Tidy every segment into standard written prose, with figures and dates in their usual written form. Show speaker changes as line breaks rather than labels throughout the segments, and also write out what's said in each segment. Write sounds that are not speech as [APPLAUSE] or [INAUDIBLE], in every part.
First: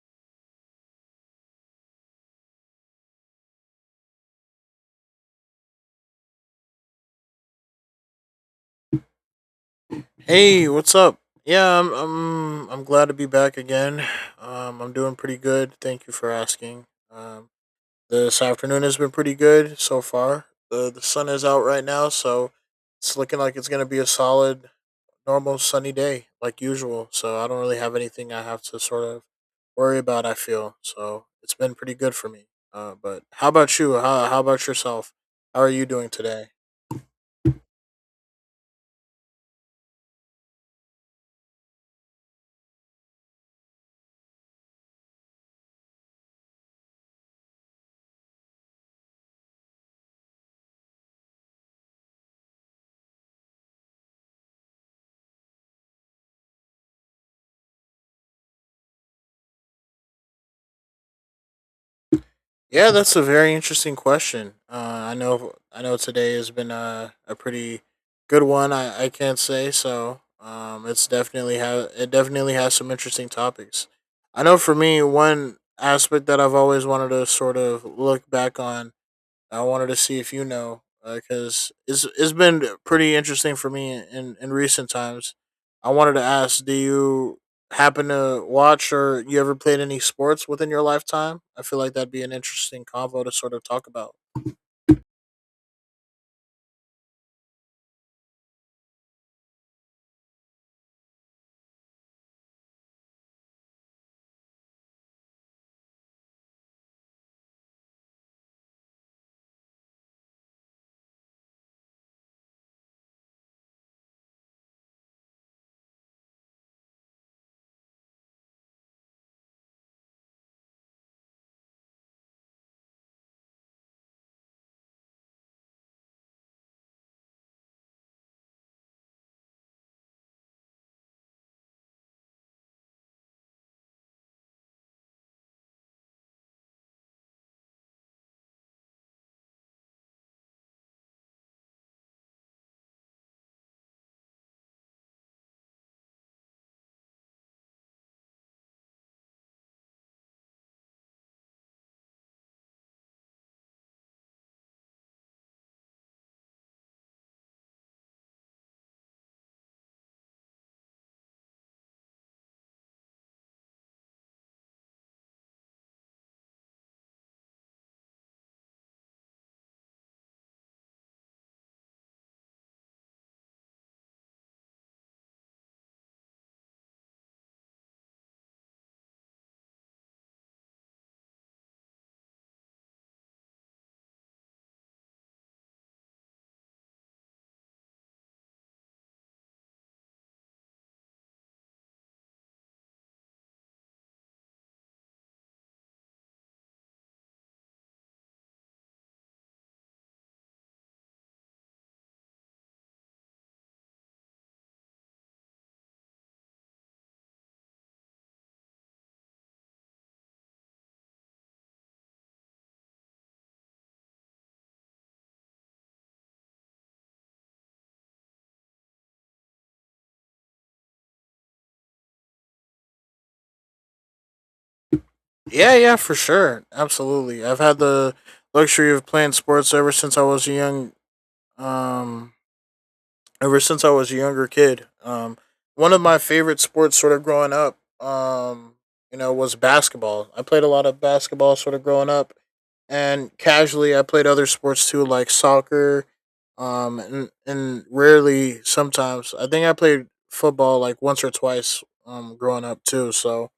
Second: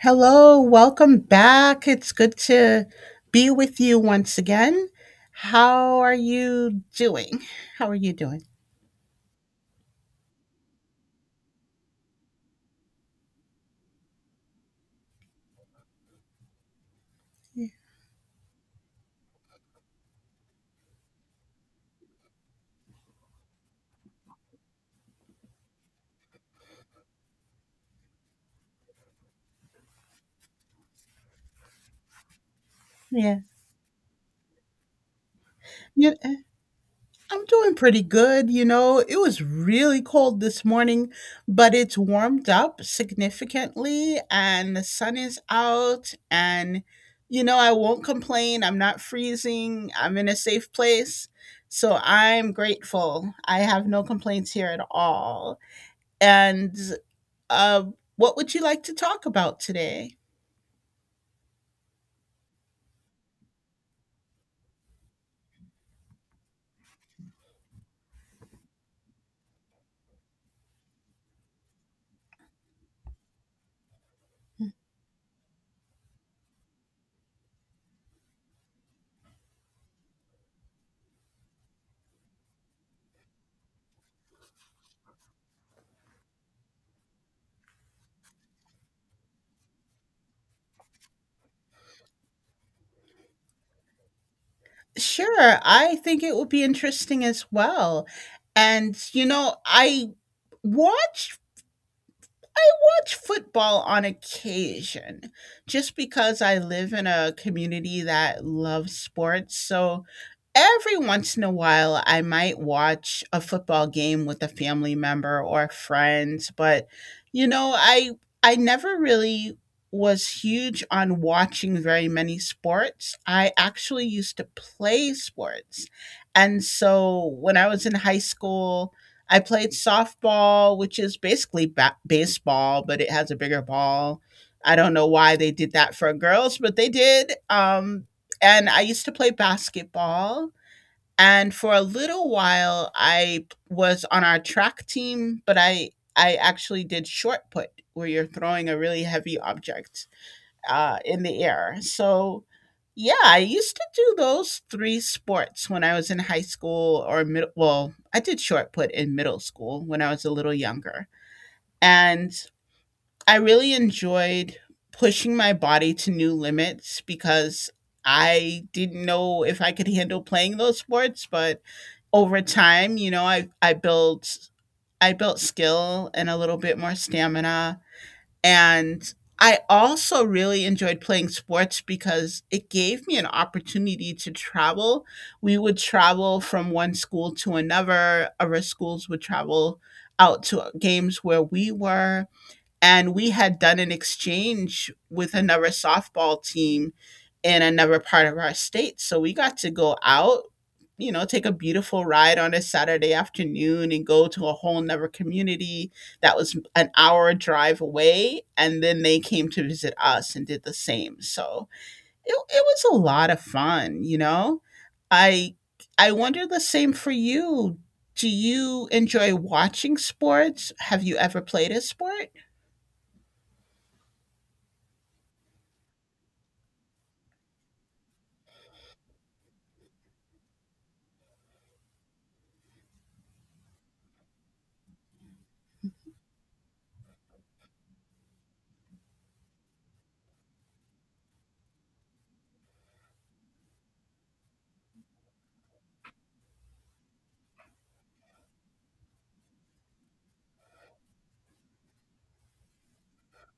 Hello, welcome back. It's good to be with you once again. How are you doing? How are you doing?
Hey, what's up? Yeah, I'm glad to be back again. I'm doing pretty good. Thank you for asking. Um,
Yeah.
this afternoon has been pretty good so far. The sun is out right now, so it's looking like it's gonna be a solid normal sunny day like usual. So I don't really have anything I have to sort of worry about. I feel so it's been pretty good for me. But
Yeah.
how about you? How about yourself? How are you doing
Yeah,
today?
I'm doing pretty good. It was really cold this morning, but it's warmed up significantly and the sun is out, and I won't complain. I'm not freezing. I'm in a safe place. So I'm grateful. I have no complaints here at all, and what would you like to talk about today?
Yeah, that's a very interesting question. I know today has been a pretty good one. I can't say so. It's definitely it definitely has some interesting topics. I know for me, one aspect that I've always wanted to sort of look back on. I wanted to see if, because it's been pretty interesting for me in recent times. I wanted to ask, do you happen to watch or you ever played any sports within your lifetime? I feel like that'd be an interesting convo to sort of talk about. [LAUGHS]
Sure, I think it would be interesting as well. And watched I watch football on occasion, just because I live in a community that loves sports. So every once in a while, I might watch a football game with a family member or friends. But, you know, I, I never really was huge on watching very many sports. I actually used to play sports. And so when I was in high school, I played softball, which is basically baseball, but it has a bigger ball. I don't know why they did that for girls, but they did. And I used to play basketball. And for a little while, I was on our track team, but I actually did short put, where you're throwing a really heavy object in the air. So, yeah, I used to do those three sports when I was in high school or middle. Well, I did short put in middle school when I was a little younger. And I really enjoyed pushing my body to new limits, because I didn't know if I could handle playing those sports. But over time, I built skill and a little bit more stamina. And I also really enjoyed playing sports, because it gave me an opportunity to travel. We would travel from one school to another. Other schools would travel out to games where we were, and we had done an exchange with another softball team in another part of our state. So we got to go out, take a beautiful ride on a Saturday afternoon and go to a whole nother community that was an hour drive away. And then they came to visit us and did the same. So it was a lot of fun, you know? I I wonder the same for you. Do you enjoy watching sports? Have you ever played a sport?
Yeah, yeah, for sure, absolutely. I've had the luxury of playing sports um ever since I was a younger kid. One of my favorite sports, sort of growing up, um, was basketball. I played a lot of basketball, sort of growing up, and casually I played other sports too, like soccer, and rarely sometimes I think I played football like once or twice, growing up too. So,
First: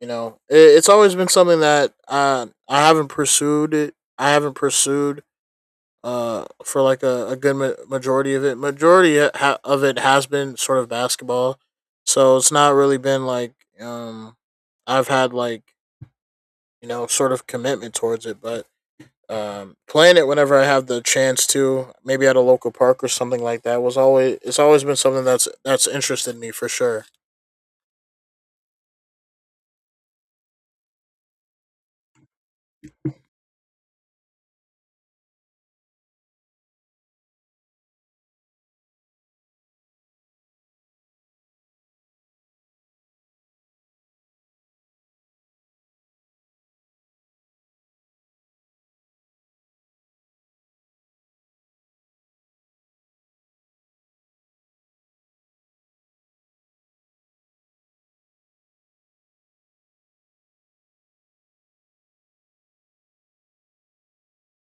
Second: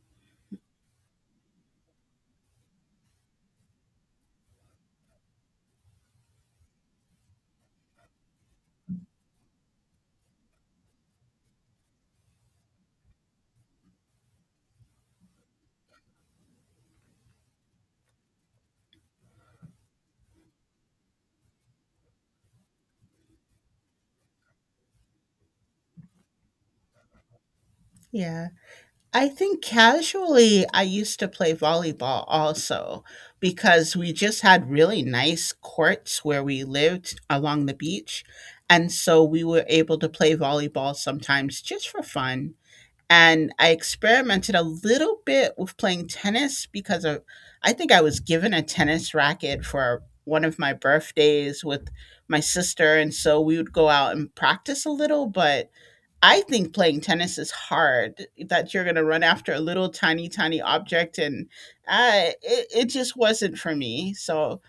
it's always been something that I haven't pursued. It I haven't pursued for like a good majority of it, of it has been sort of basketball, so it's not really been like, um I've had like sort of commitment towards it, but, playing it whenever I have the chance to, maybe at a local park or something like that, was always it's always been something that's interested me for sure.
Yeah. I think casually I used to play volleyball also, because we just had really nice courts where we lived along the beach. And so we were able to play volleyball sometimes just for fun. And I experimented a little bit with playing tennis, because I think I was given a tennis racket for one of my birthdays with my sister. And so we would go out and practice a little, but I think playing tennis is hard, that you're gonna run after a little tiny, tiny object, and it just wasn't for me. So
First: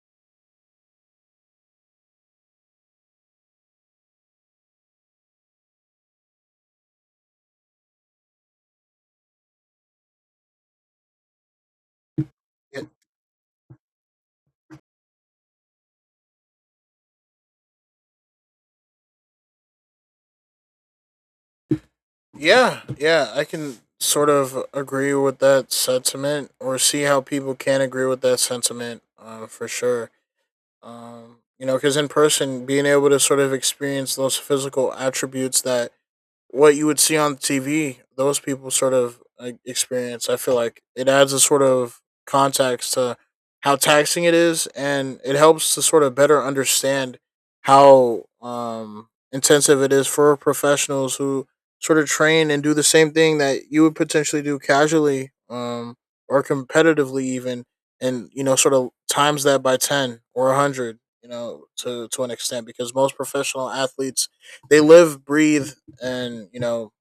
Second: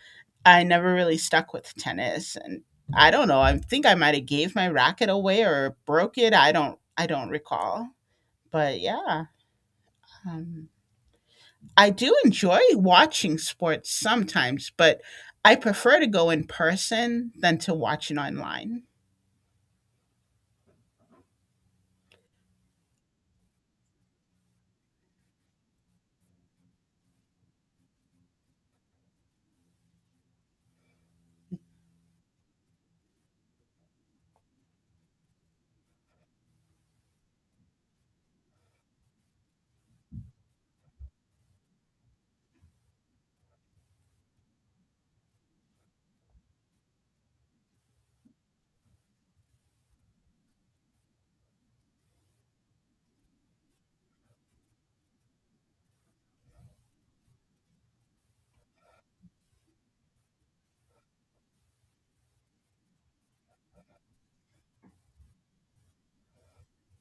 I never really stuck with tennis, and I don't know. I think I might have gave my racket away or broke it. I don't recall. But yeah, um, I do enjoy
Y-
watching sports sometimes, but I prefer to go in person than to watch it online.
yeah, yeah, I can sort of agree with that sentiment, or see how people can agree with that sentiment, for sure. You know, because in person, being able to sort of experience those physical attributes that what you would see on TV, those people sort of like experience. I feel like it adds a sort of context to how taxing it is, and it helps to sort of better understand how, intensive it is for professionals who sort of train and do the same thing that you would potentially do casually, or competitively, even, and, sort of times that by ten or a hundred. You know, to an extent, because most professional athletes, they live, breathe, and,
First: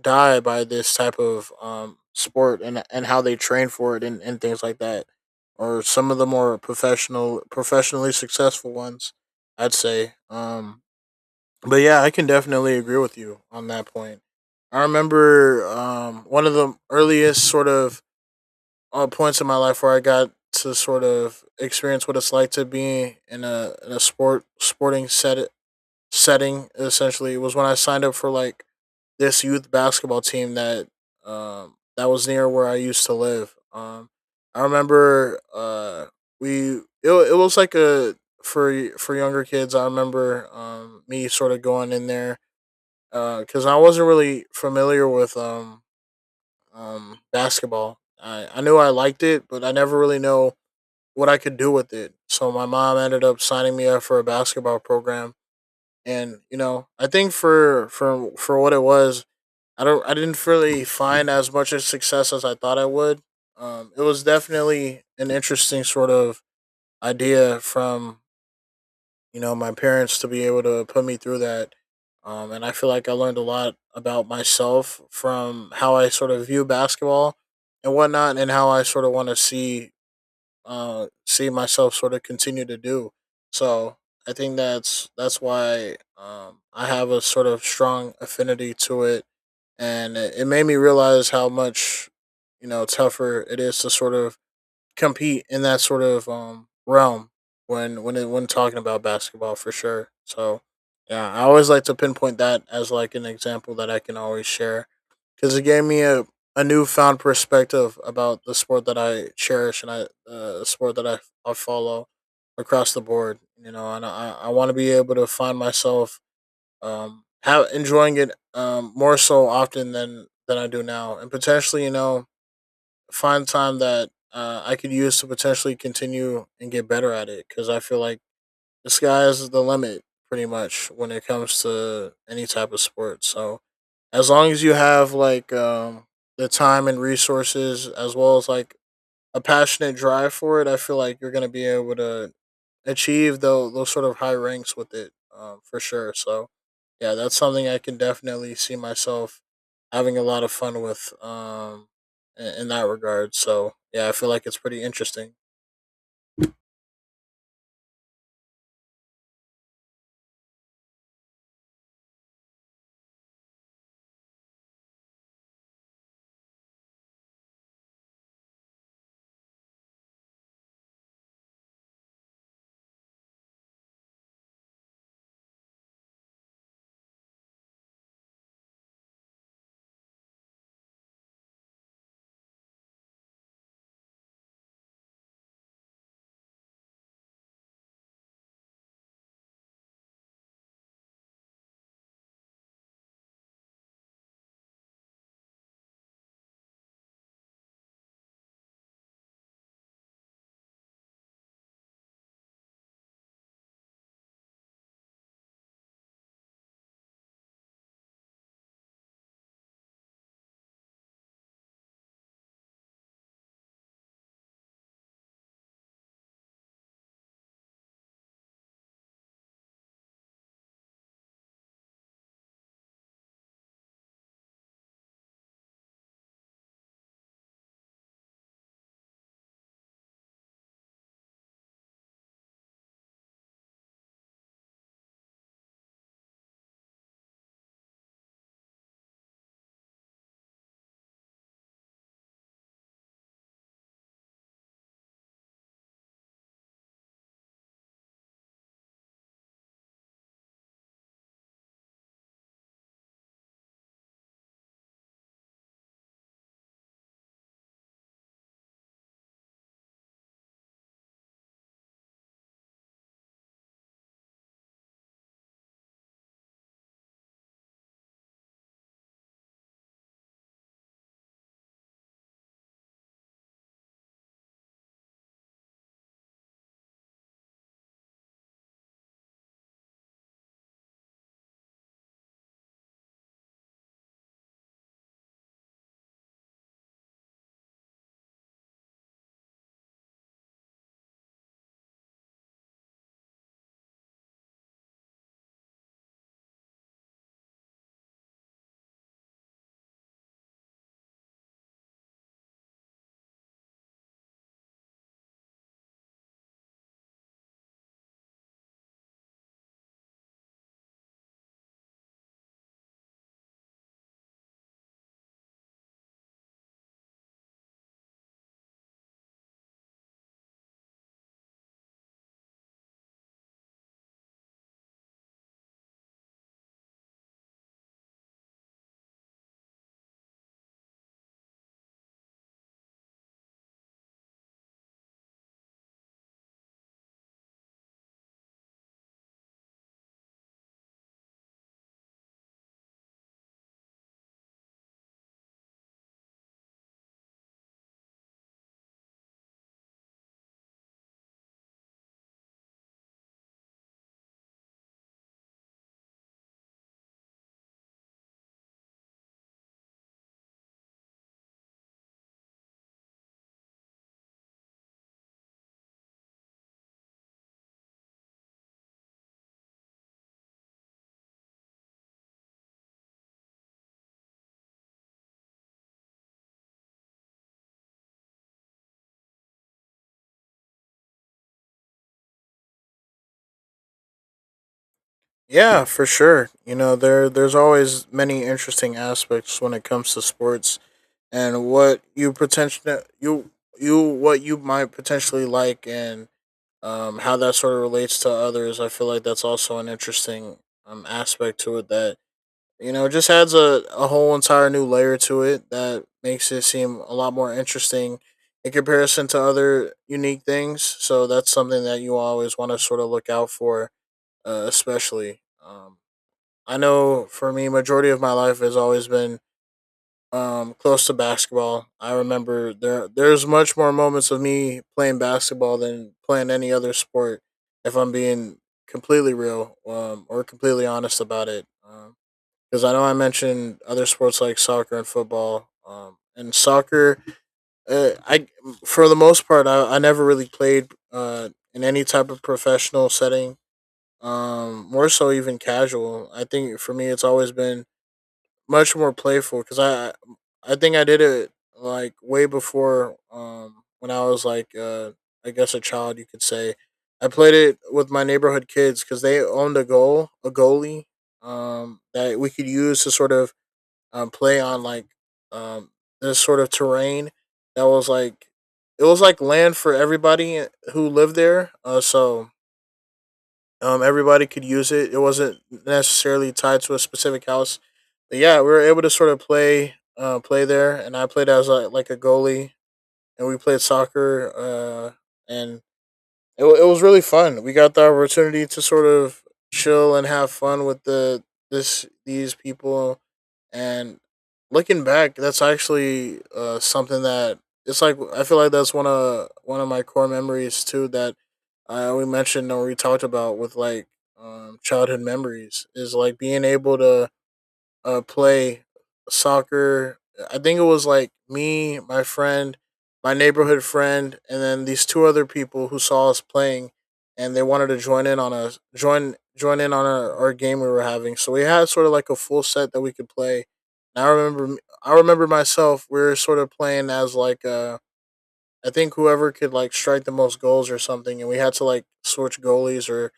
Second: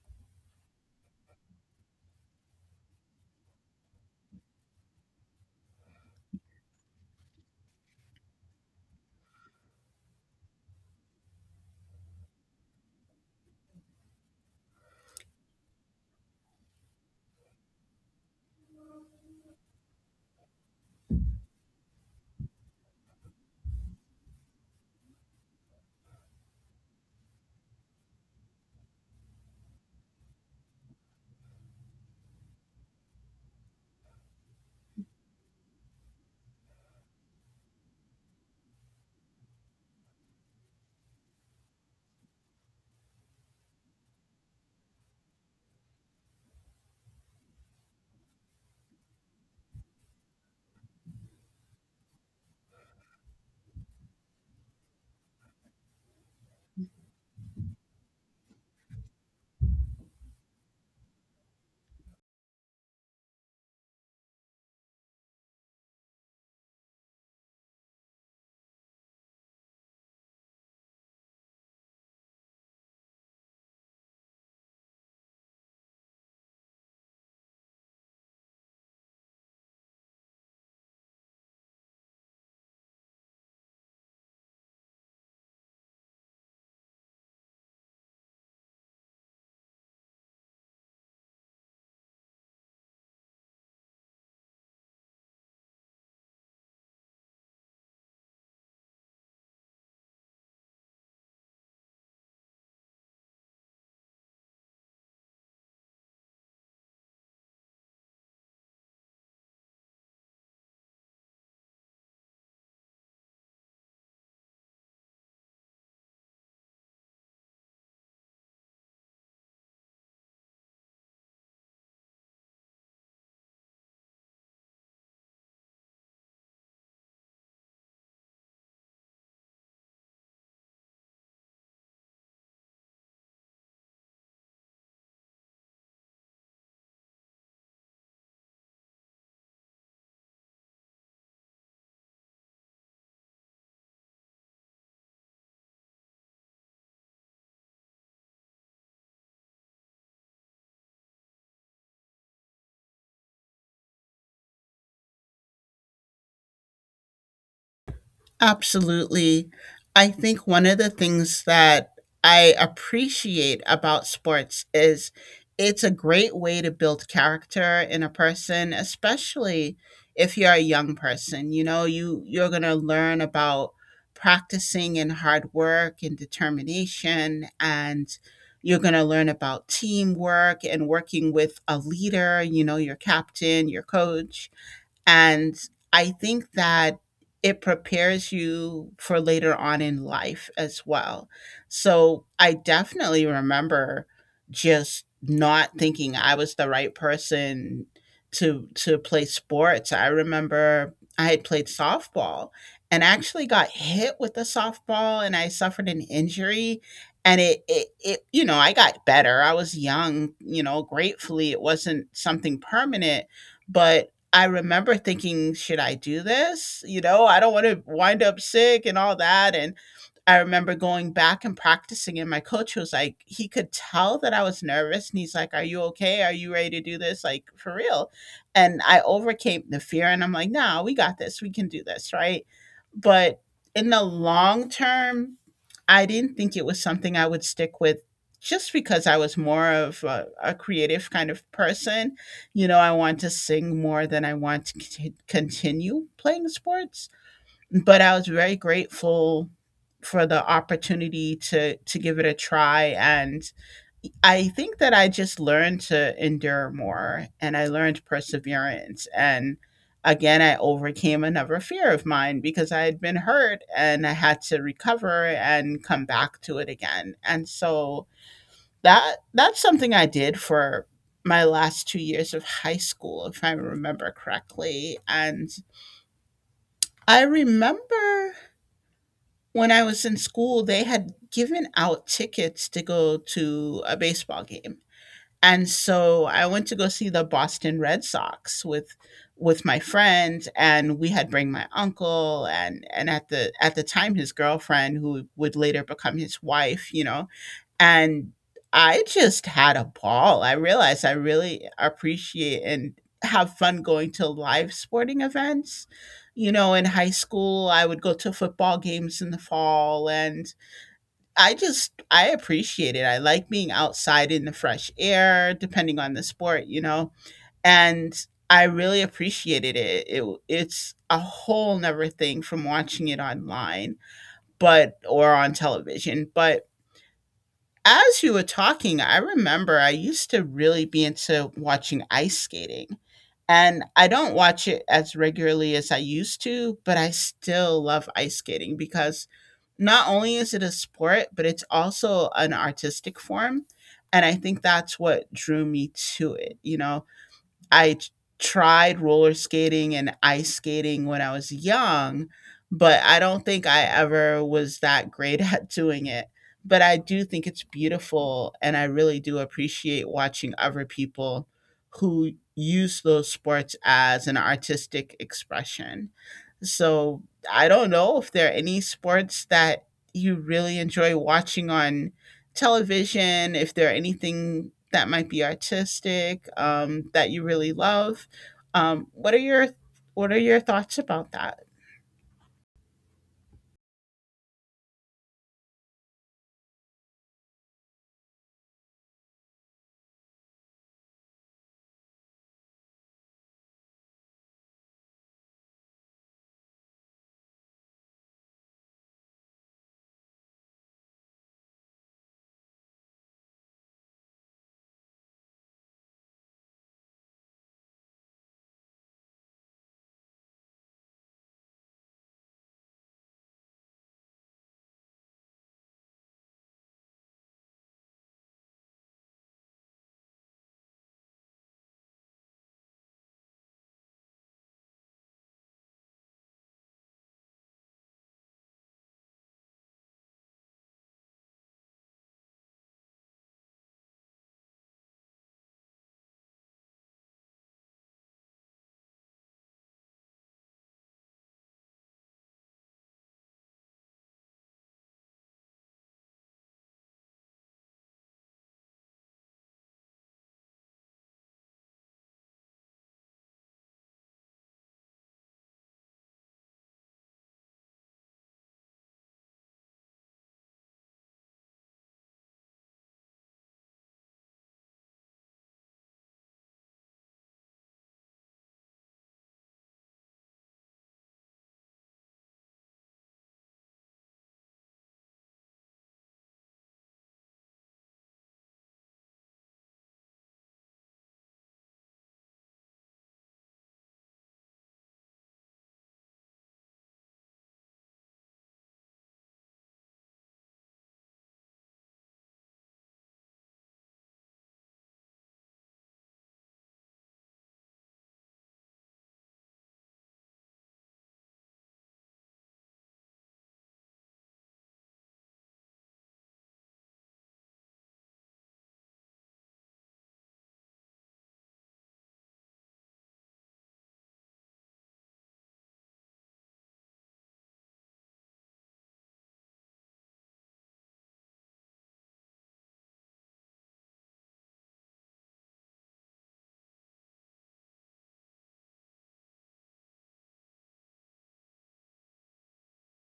die by this type of sport, and how they train for it, and, things like that, or some of the more professionally successful ones, I'd say. But yeah, I can definitely agree with you on that point. I remember, one of the earliest sort of, points in my life where I got to sort of experience what it's like to be in a, sporting setting, essentially, was when I signed up for like this youth basketball team that was near where I used to live. I remember, we it was like a, for younger kids. I remember, me sort of going in there because, I wasn't really familiar with, basketball. I knew I liked it, but I never really know what I could do with it. So my mom ended up signing me up for a basketball program, and, I think for what it was, I don't. I didn't really find as much of success as I thought I would. It was definitely an interesting sort of idea from, my parents, to be able to put me through that, and I feel like I learned a lot about myself from how I sort of view basketball and whatnot, and how I sort of want to see myself sort of continue to do. So I think that's why, I have a sort of strong affinity to it, and it made me realize how much, tougher it is to sort of compete in that sort of, realm when, talking about basketball for sure. So yeah, I always like to pinpoint that as like an example that I can always share, because it gave me a, newfound perspective about the sport that I cherish, and I the sport that I follow, across the board. You know, and I want to be able to find myself have enjoying it, more so often than I do now, and potentially, find time that, I could use to potentially continue and get better at it, because I feel like the sky is the limit pretty much when it comes to any type of sport. So as long as you have like, the time and resources, as well as like a passionate drive for it, I feel like you're gonna be able to achieve those sort of high ranks with it, for sure. So, yeah, that's something I can definitely see myself having a lot of fun with, in that regard. So, yeah, I feel like it's pretty interesting.
Absolutely. I think one of the things that I appreciate about sports is it's a great way to build character in a person, especially if you're a young person. You know, you you're going to learn about practicing and hard work and determination, and you're going to learn about teamwork and working with a leader, your captain, your coach. And I think that it prepares you for later on in life as well. So I definitely remember just not thinking I was the right person to play sports. I remember I had played softball and actually got hit with a softball, and I suffered an injury, and it you know I got better. I was young. Gratefully, it wasn't something permanent, but I remember thinking, "Should I do this?" I don't wanna wind up sick and all that. And I remember going back and practicing, and my coach was like, he could tell that I was nervous, and he's like, "Are you okay? Are you ready to do this? Like for real?" And I overcame the fear, and I'm like, "Nah, we got this. We can do this, right?" But in the long term, I didn't think it was something I would stick with, just because I was more of a creative kind of person. I want to sing more than I want to continue playing sports, but I was very grateful for the opportunity to give it a try. And I think that I just learned to endure more, and I learned perseverance, and again I overcame another fear of mine, because I had been hurt and I had to recover and come back to it again. And so that's something I did for my last 2 years of high school, if I remember correctly. And I remember, when I was in school, they had given out tickets to go to a baseball game. And so I went to go see the Boston Red Sox with my friend, and we had bring my uncle, and at the time his girlfriend, who would later become his wife. And I just had a ball. I realized I really appreciate and have fun going to live sporting events. In high school, I would go to football games in the fall, and I appreciate it. I like being outside in the fresh air, depending on the sport. And I really appreciated it. It's a whole nother thing from watching it online, but or on television. But as you were talking, I remember I used to really be into watching ice skating, and I don't watch it as regularly as I used to, but I still love ice skating, because not only is it a sport, but it's also an artistic form. And I think that's what drew me to it, you know? I tried roller skating and ice skating when I was young, but I don't think I ever was that great [LAUGHS] at doing it. But I do think it's beautiful, and I really do appreciate watching other people who use those sports as an artistic expression. So I don't know if there are any sports that you really enjoy watching on television, if there are anything that might be artistic, that you really love. What are your thoughts about that?
Yeah, for sure. You know, there's always many interesting aspects when it comes to sports and what you might potentially like, and, how that sort of relates to others. I feel like that's also an interesting, aspect to it that You know, it just adds a whole entire new layer to it that makes it seem a lot more interesting in comparison to other unique things. So that's something that you always want to sort of look out for, especially. Um, I know for me, majority of my life has always been, close to basketball. I remember there's much more moments of me playing basketball than playing any other sport, if I'm being completely real, or completely honest about it. Because I know I mentioned other sports like soccer and football. And soccer, I for the most part, I never really played, in any type of professional setting. More so even casual. I think for me, it's always been much more playful because I think I did it like way before, when I was like, I guess a child, you could say. I played it with my neighborhood kids because they owned a a goalie, that we could use to sort of, play on like, um, this sort of terrain that was like land for everybody who lived there. So, everybody could use it. It wasn't necessarily tied to a specific house. But yeah, we were able to sort of play there, and I played as like a goalie, and we played soccer, uh, and it was really fun. We got the opportunity to sort of chill and have fun with these people, and looking back, that's actually, something that it's like I feel like that's one of my core memories too, that, we mentioned, or we talked about with like, childhood memories, is like being able to, play soccer. I think it was like me, my friend, my neighborhood friend, and then these two other people who saw us playing, and they wanted to join in on our game we were having. So we had sort of like a full set that we could play. And I remember myself. We were sort of playing as like a I think whoever could like strike the most goals or something, and we had to like switch goalies,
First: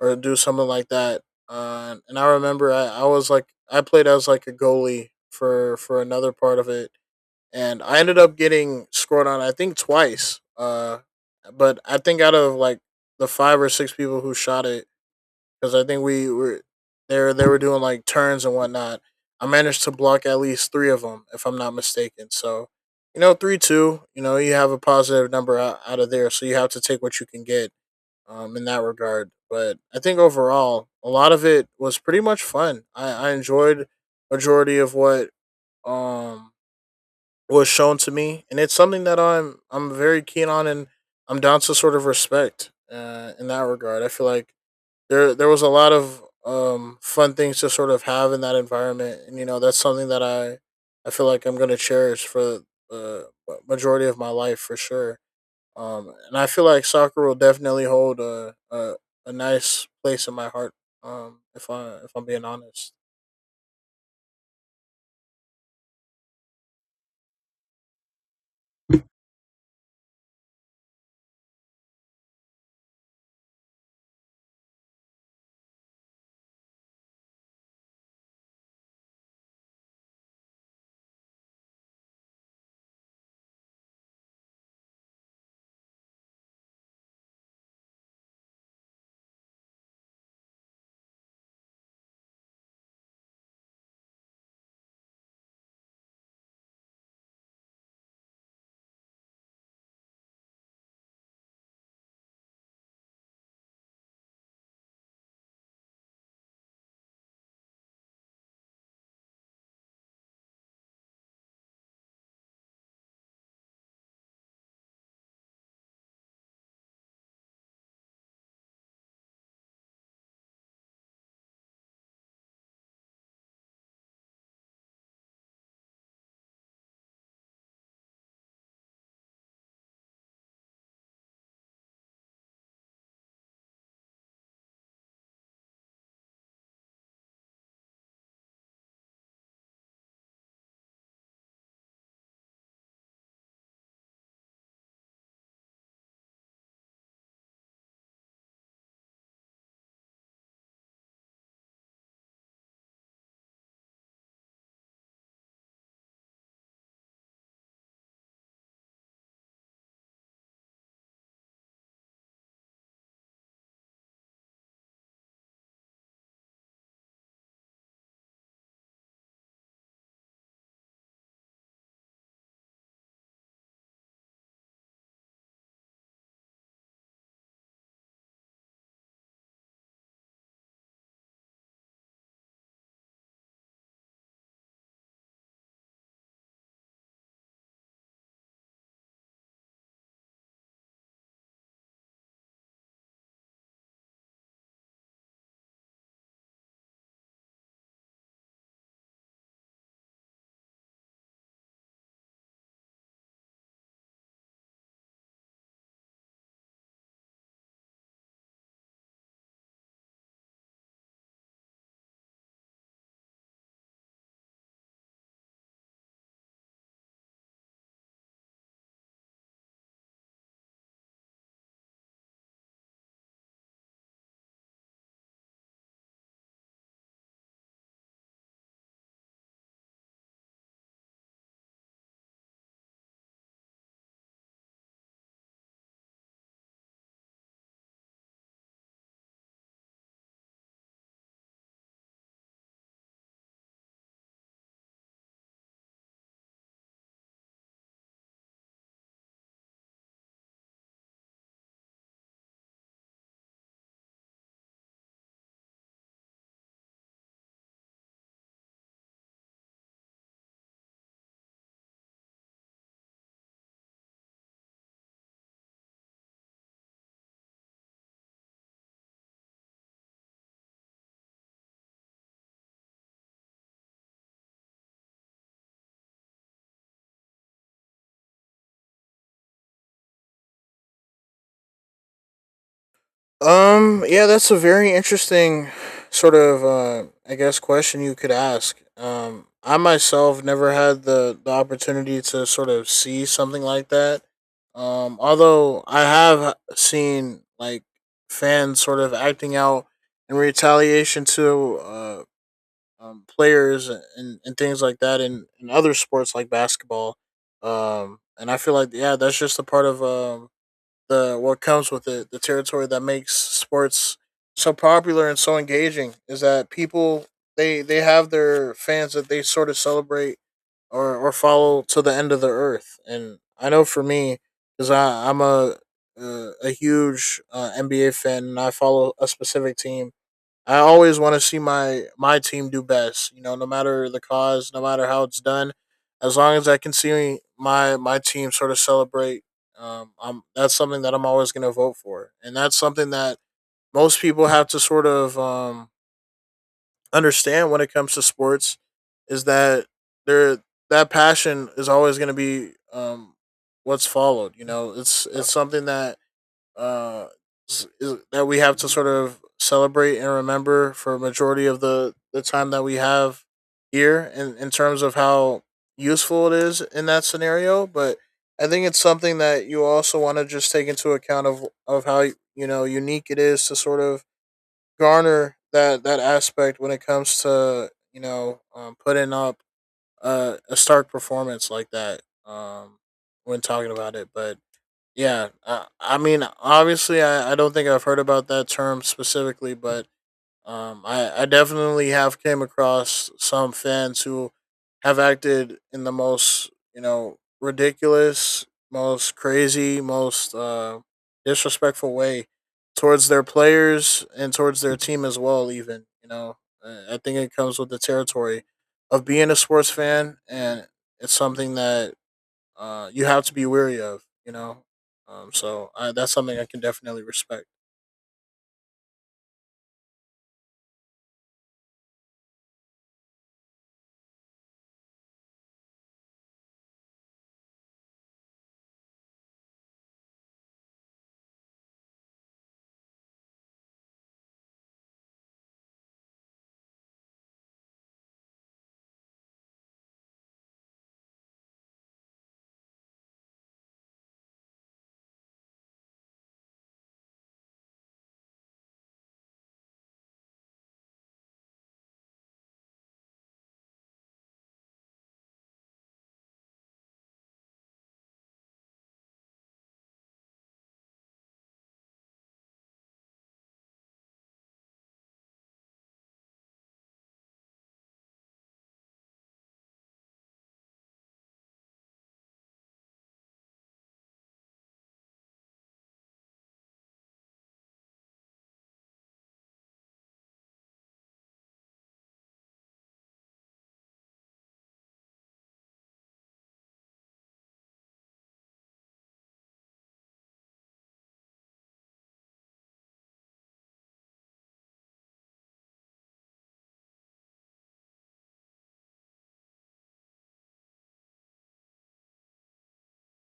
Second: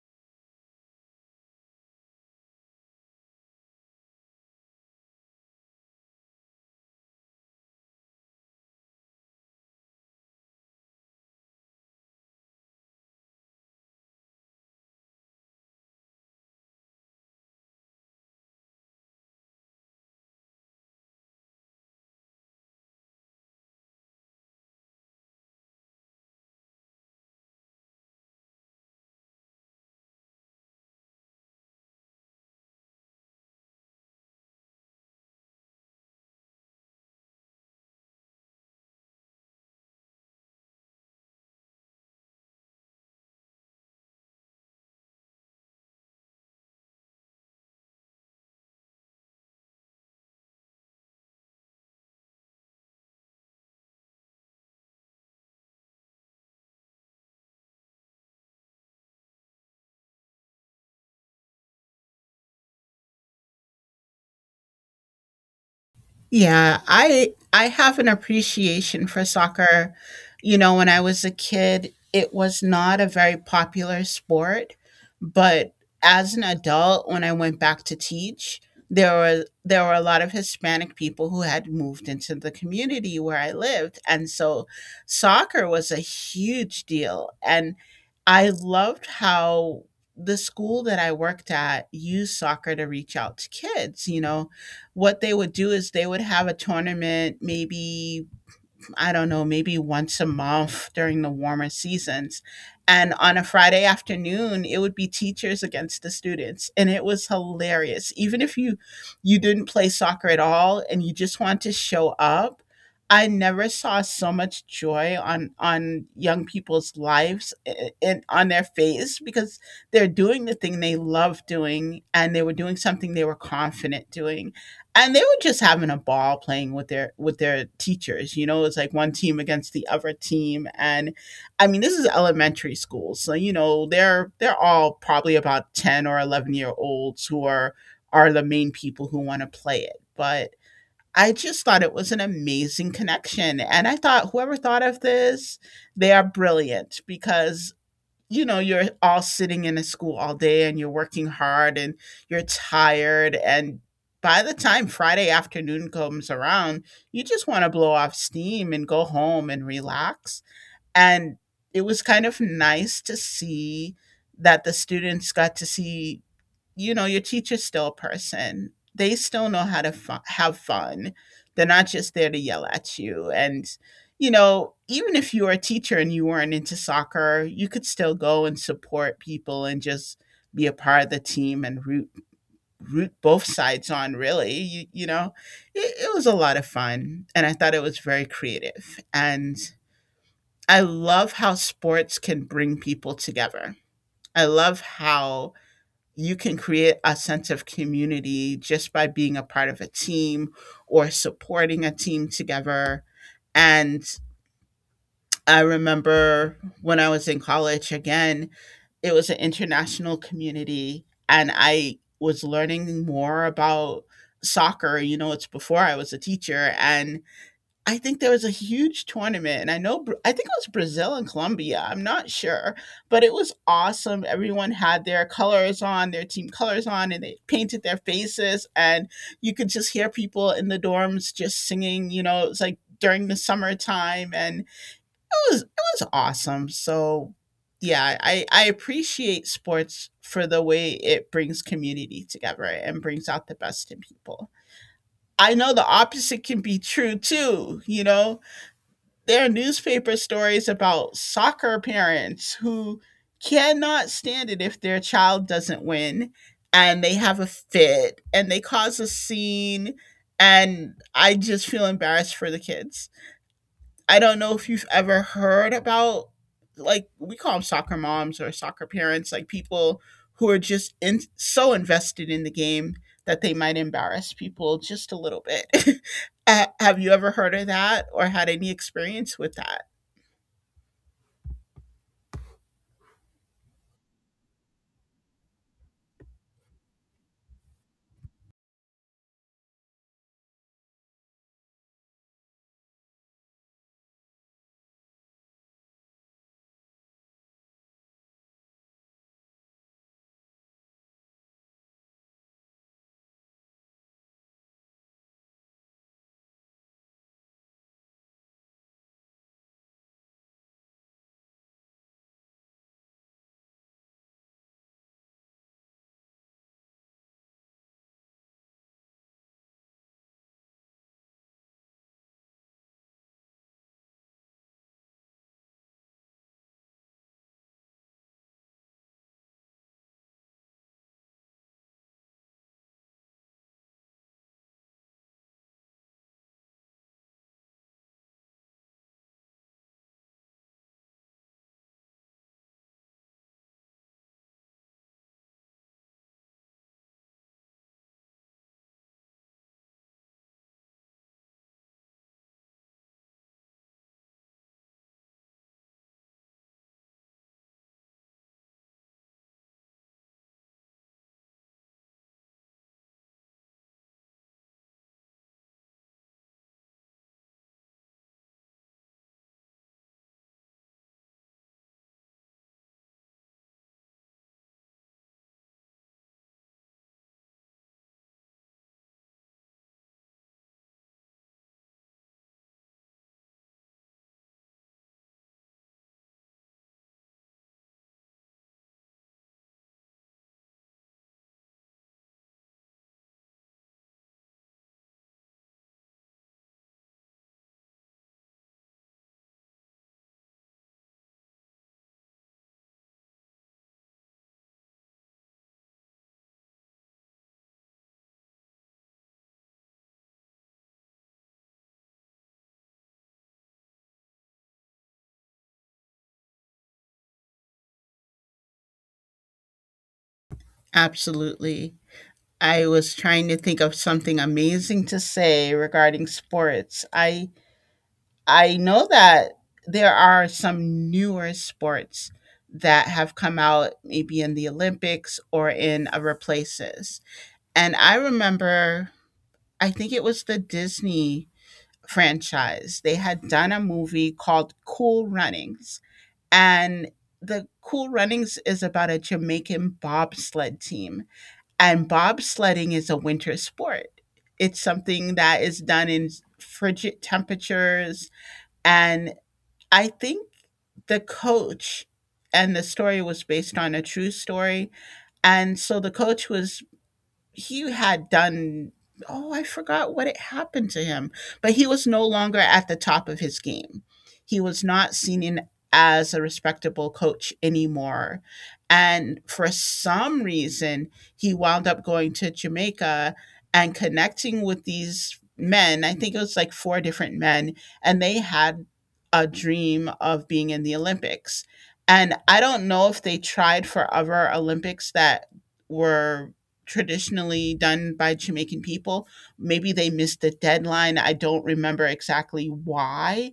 or do something like that. And I remember, I was like I played as like a goalie for another part of it, and I ended up getting scored on I think twice. But I think out of like the five or six people who shot it, because I think we were there. They were doing like turns and whatnot. I managed to block at least three of them, if I'm not mistaken. So, you know, 3-2. You know, you have a positive number out of there, so you have to take what you can get, in that regard. But I think overall, a lot of it was pretty much fun. I enjoyed majority of what um, was shown to me, and it's something that I'm very keen on, and I'm down to sort of respect in that regard. I feel like there was a lot of fun things to sort of have in that environment, and you know that's something that I feel like I'm going to cherish for the majority of my life for sure. And I feel like soccer will definitely hold a nice place in my heart, if I'm being honest.
Yeah, I have an appreciation for soccer. When I was a kid, it was not a very popular sport, but as an adult, when I went back to teach, there were a lot of Hispanic people who had moved into the community where I lived, and so soccer was a huge deal. And I loved how the school that I worked at used soccer to reach out to kids. You know what they would do is they would have a tournament, maybe, I don't know, maybe once a month during the warmer seasons. And on a friday afternoon, it would be teachers against the students, and it was hilarious. Even if you didn't play soccer at all and you just want to show up, I never saw so much joy on young people's lives and on their face, because they're doing the thing they love doing, and they were doing something they were confident doing. And they were just having a ball playing with their teachers. It's like one team against the other team. And I mean, this is elementary school, so they're all probably about 10 or 11-year-olds who are the main people who want to play it. But I just thought it was an amazing connection, and I thought whoever thought of this, they are brilliant. Because you're all sitting in a school all day, and you're working hard, and you're tired. And by the time friday afternoon comes around, you just want to blow off steam and go home and relax. And it was kind of nice to see that the students got to see, your teacher's still a person. They still know how to have fun. They're not just there to yell at you. And, you know, even if you were a teacher and you weren't into soccer, you could still go and support people and just be a part of the team and root both sides on, really. You know it was a lot of fun, and I thought it was very creative. And I love how sports can bring people together. I love how you can create a sense of community just by being a part of a team or supporting a team together. And I remember when I was in college, again, it was an international community, and I was learning more about soccer. You know, it's before I was a teacher. And I think there was a huge tournament, and I know Bra I think it was Brazil and Colombia, I'm not sure, but it was awesome. Everyone had their colors on, their team colors on, and they painted their faces, and you could just hear people in the dorms just singing. It was, like, during the summertime, and it was awesome. So, yeah, I appreciate sports for the way it brings community together and brings out the best in people. I know the opposite can be true too, you know? There are newspaper stories about soccer parents who cannot stand it if their child doesn't win, and they have a fit and they cause a scene. And I just feel embarrassed for the kids. I don't know if you've ever heard about, like, we call them soccer moms or soccer parents, like people who are just so invested in the game that they might embarrass people just a little bit. [LAUGHS] Have you ever heard of that or had any experience with that?
Yeah, that's a very interesting sort of, I guess, question you could ask. I myself never had the opportunity to sort of see something like that. Although I have seen like fans sort of acting out in retaliation to players, and things like that, in other sports like basketball. And I feel like, yeah, that's just a part of the what comes with it, the territory that makes sports so popular and so engaging, is that people, they have their fans that they sort of celebrate or follow to the end of the earth. And I know for me, because I'm a huge NBA fan, and I follow a specific team. I always want to see my team do best. You know, no matter the cause, no matter how it's done, as long as I can see my team sort of celebrate, I'm that's something that I'm always going to vote for, and that's something that most people have to sort of understand when it comes to sports, is that there that passion is always going to be, what's followed. You know, it's something that uh, is, that we have to sort of celebrate and remember for a majority of the time that we have here, in terms of how useful it is in that scenario. But I think it's something that you also want to just take into account of how, you know, unique it is to sort of garner that aspect when it comes to, you know, putting up a stark performance like that, when talking about it. But yeah, I mean, obviously, I don't think I've heard about that term specifically, but I definitely have came across some fans who have acted in the most, you know, ridiculous, most crazy, most disrespectful way towards their players and towards their team as well, even, you know. I think it comes with the territory of being a sports fan, and it's something that you have to be wary of, you know. So that's something I can definitely respect.
Absolutely. I was trying to think of something amazing to say regarding sports. I know that there are some newer sports that have come out, maybe in the Olympics or in other places. And I remember I think it was the Disney franchise. They had done a movie called Cool Runnings, and the Cool Runnings is about a Jamaican bobsled team, and bobsledding is a winter sport. It's something that is done in frigid temperatures. And I think the coach, and the story was based on a true story. And so the coach was, he had done, oh, I forgot what had happened to him, but he was no longer at the top of his game. He was not seen in, as a respectable coach anymore. And for some reason he wound up going to Jamaica and connecting with these men, I think it was like 4 different men, and they had a dream of being in the Olympics. And I don't know if they tried for other Olympics that were traditionally done by Jamaican people. Maybe they missed the deadline. I don't remember exactly why,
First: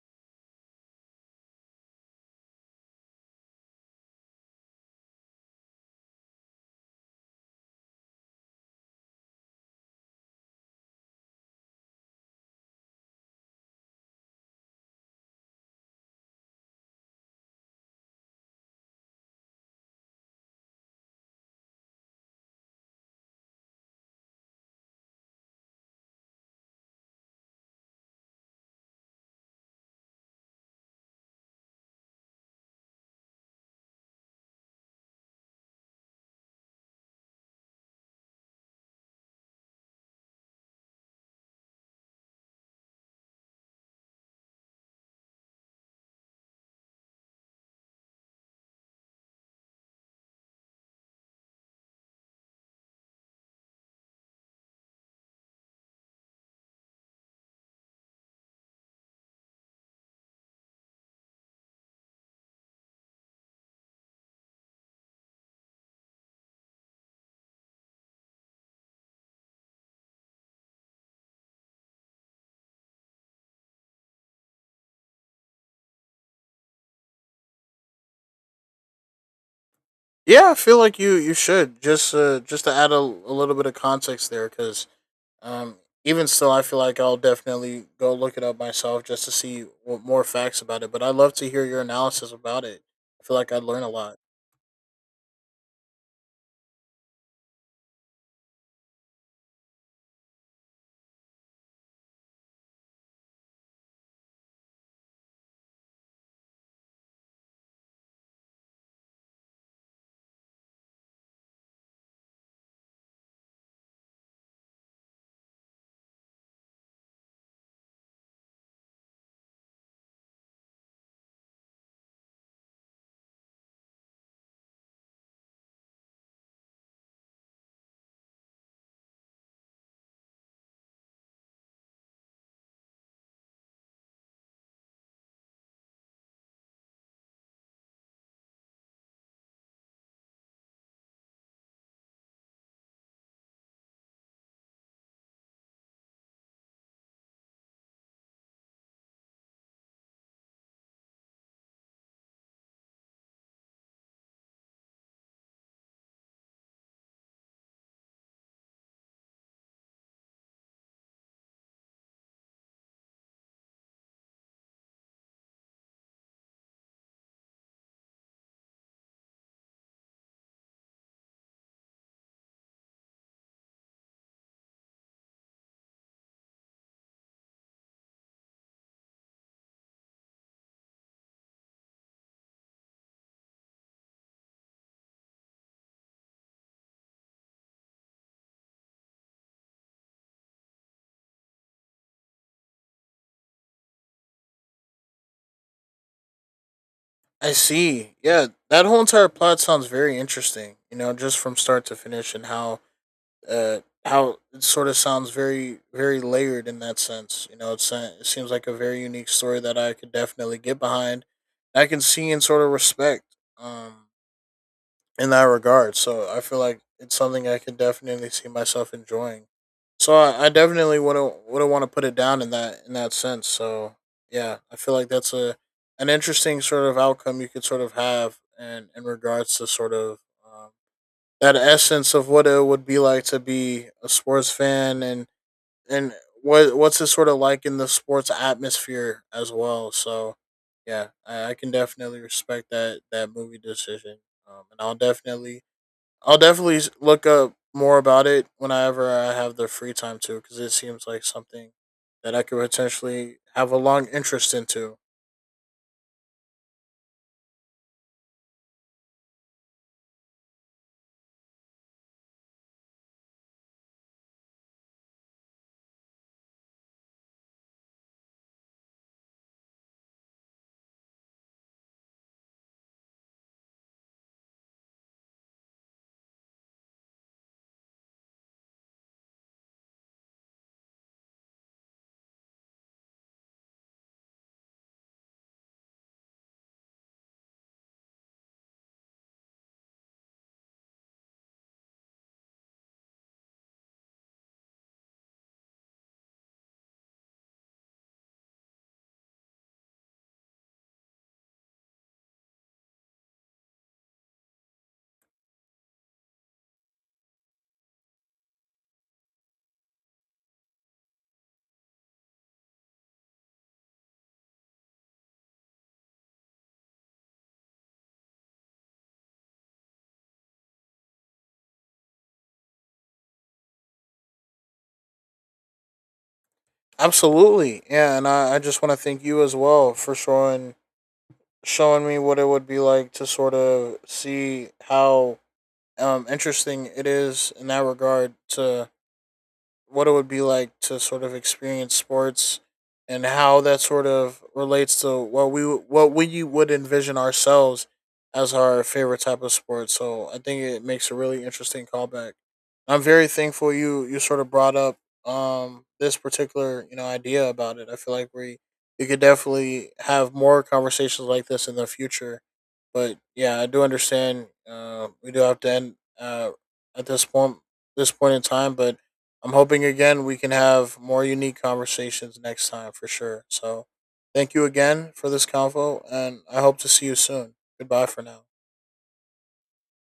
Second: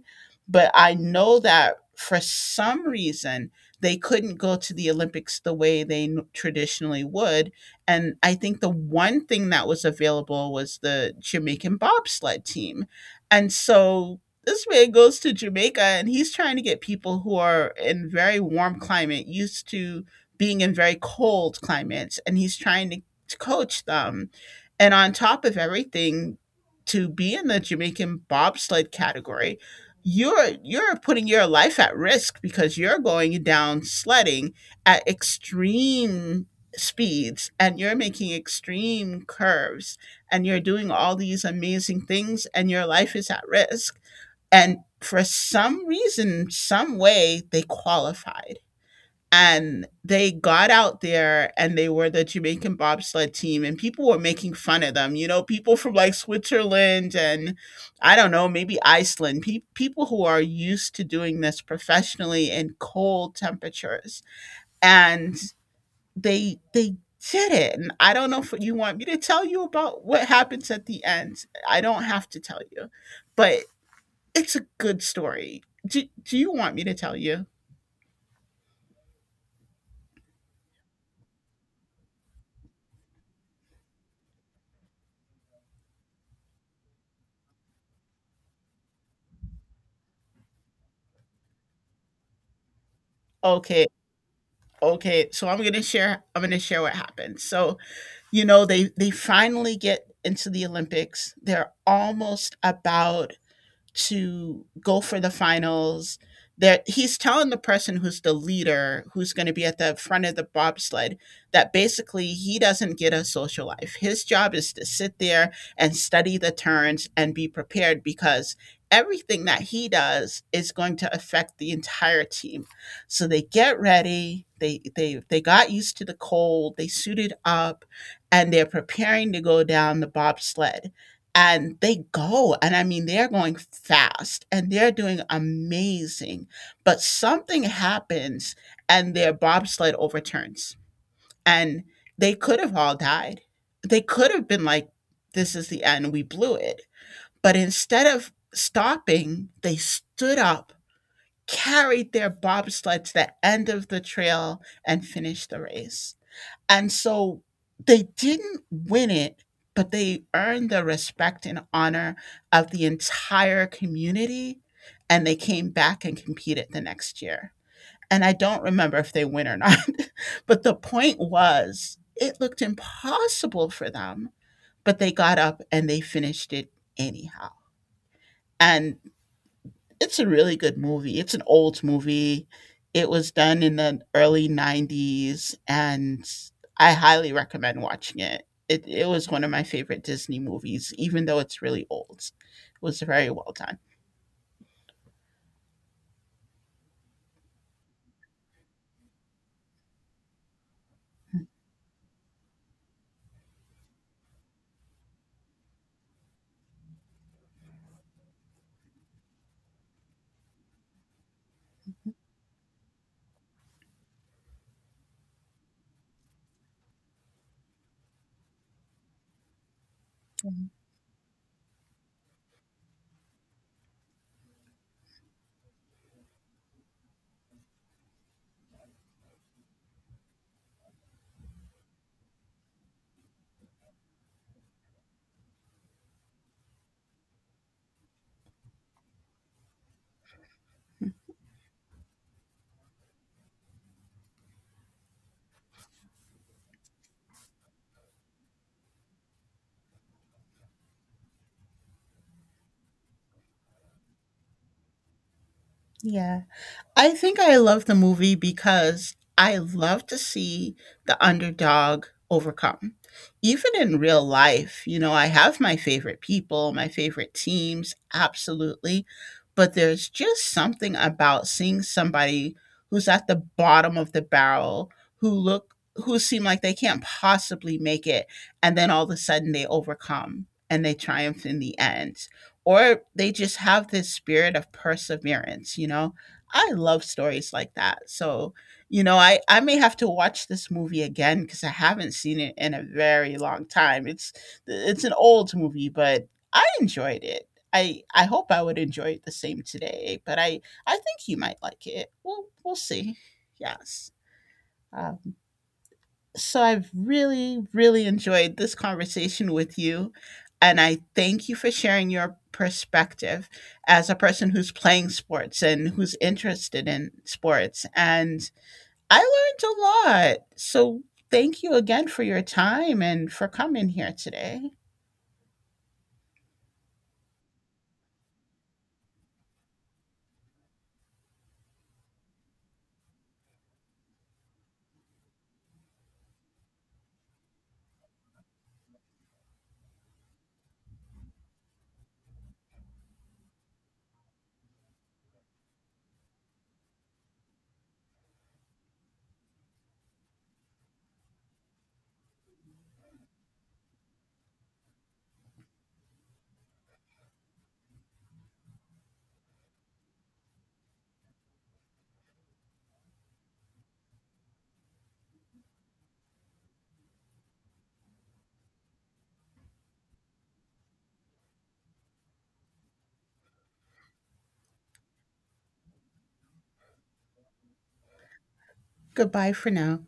but I know that for some reason they couldn't go to the Olympics the way they traditionally would. And I think the one thing that was available was the Jamaican bobsled team. And so this man goes to Jamaica and he's trying to get people who are in very warm climate used to being in very cold climates, and he's trying to coach them. And on top of everything, to be in the Jamaican bobsled category, you're putting your life at risk because you're going down sledding at extreme speeds, and you're making extreme curves, and you're doing all these amazing things, and your life is at risk. And for some reason, some way, they qualified, and they got out there, and they were the Jamaican bobsled team, and people were making fun of them. You know, people from like Switzerland and, I don't know, maybe Iceland, people who are used to doing this professionally in cold temperatures. And they did it. And I don't know if you want me to tell you about what happens at the end. I don't have to tell you. But it's a good story. Do you want me to tell you?
Yeah, I feel like you should just to add a little bit of context there, because um, even still, I feel like I'll definitely go look it up myself just to see what more facts about it. But I'd love to hear your analysis about it. I feel like I'd learn
Okay.
a lot.
Okay, so I'm gonna share what happened. So you know, they finally get into the Olympics. They're almost about to go for the finals. That he's telling the person who's the leader, who's going to be at the front of the bobsled, that basically he doesn't get a social life. His job is to sit there and study the turns and be prepared, because everything that he does is going to affect the entire team. So they get ready, they got used to the cold, they suited up, and they're preparing to go down the bobsled, and they go, and I mean, they're going fast and they're doing amazing. But something happens and their bobsled overturns, and they could have all died. They could have been like, this is the end, we blew it. But instead of stopping, they stood up, carried their bobsled to the end of the trail, and finished the race. And so they didn't win it, but they earned the respect and honor of the entire community. And they came back and competed the next year. And I don't remember if they win or not, [LAUGHS] but the point was, it looked impossible for them, but they got up and they finished it anyhow. And it's a really good movie. It's an old movie. It was done in the early 90s, and I highly recommend watching it. It was one of my favorite Disney movies, even though it's really old. It was very well done.
I see. Yeah, that whole entire plot sounds very interesting. You know, just from start to finish, and uh, how it sort of sounds very layered in that sense. You know, it seems like a very unique story that I could definitely get behind. I can see and sort of respect, um, in that regard. So I feel like it's something I could definitely see myself enjoying. So I definitely wouldn't want to put it down in that sense. So yeah, I feel like that's a an interesting sort of outcome you could sort of have, and in regards to sort of um, that essence of what it would be like to be a sports fan, and what's it sort of like in the sports atmosphere as well. So yeah, I can definitely respect that movie decision, and I'll definitely look up more about it whenever I have the free time to, because it seems like something that I could potentially have a long interest into.
Yeah. I think I love the movie because I love to see the underdog overcome. Even in real life, you know, I have my favorite people, my favorite teams, absolutely. But there's just something about seeing somebody who's at the bottom of the barrel, who seem like they can't possibly make it, and then all of a sudden they overcome and they triumph in the end. Or they just have this spirit of perseverance, you know? I love stories like that. So, you know, I may have to watch this movie again because I haven't seen it in a very long time. It's an old movie, but I enjoyed it. I hope I would enjoy it the same today, but I think you might like it. We'll see. Yes. Um, so I've really, really enjoyed this conversation with you. And I thank you for sharing your perspective as a person who's playing sports and who's interested in sports. And I learned a lot. So thank you again for your time and for coming here today.
Absolutely, yeah, and I just want to thank you as well for showing showing me what it would be like to sort of see how interesting it is in that regard to what it would be like to sort of experience sports, and how that sort of relates to what we would envision ourselves as our favorite type of sport. So I think it makes a really interesting callback. I'm very thankful you sort of brought up this particular, you know, idea about it. I feel like we could definitely have more conversations like this in the future. But yeah, I do understand. We do have to end, uh, at this point in time, but I'm hoping again we can have more unique conversations next time for sure. So thank you again for this convo, and I hope to see you soon. Goodbye for now.
Goodbye for now.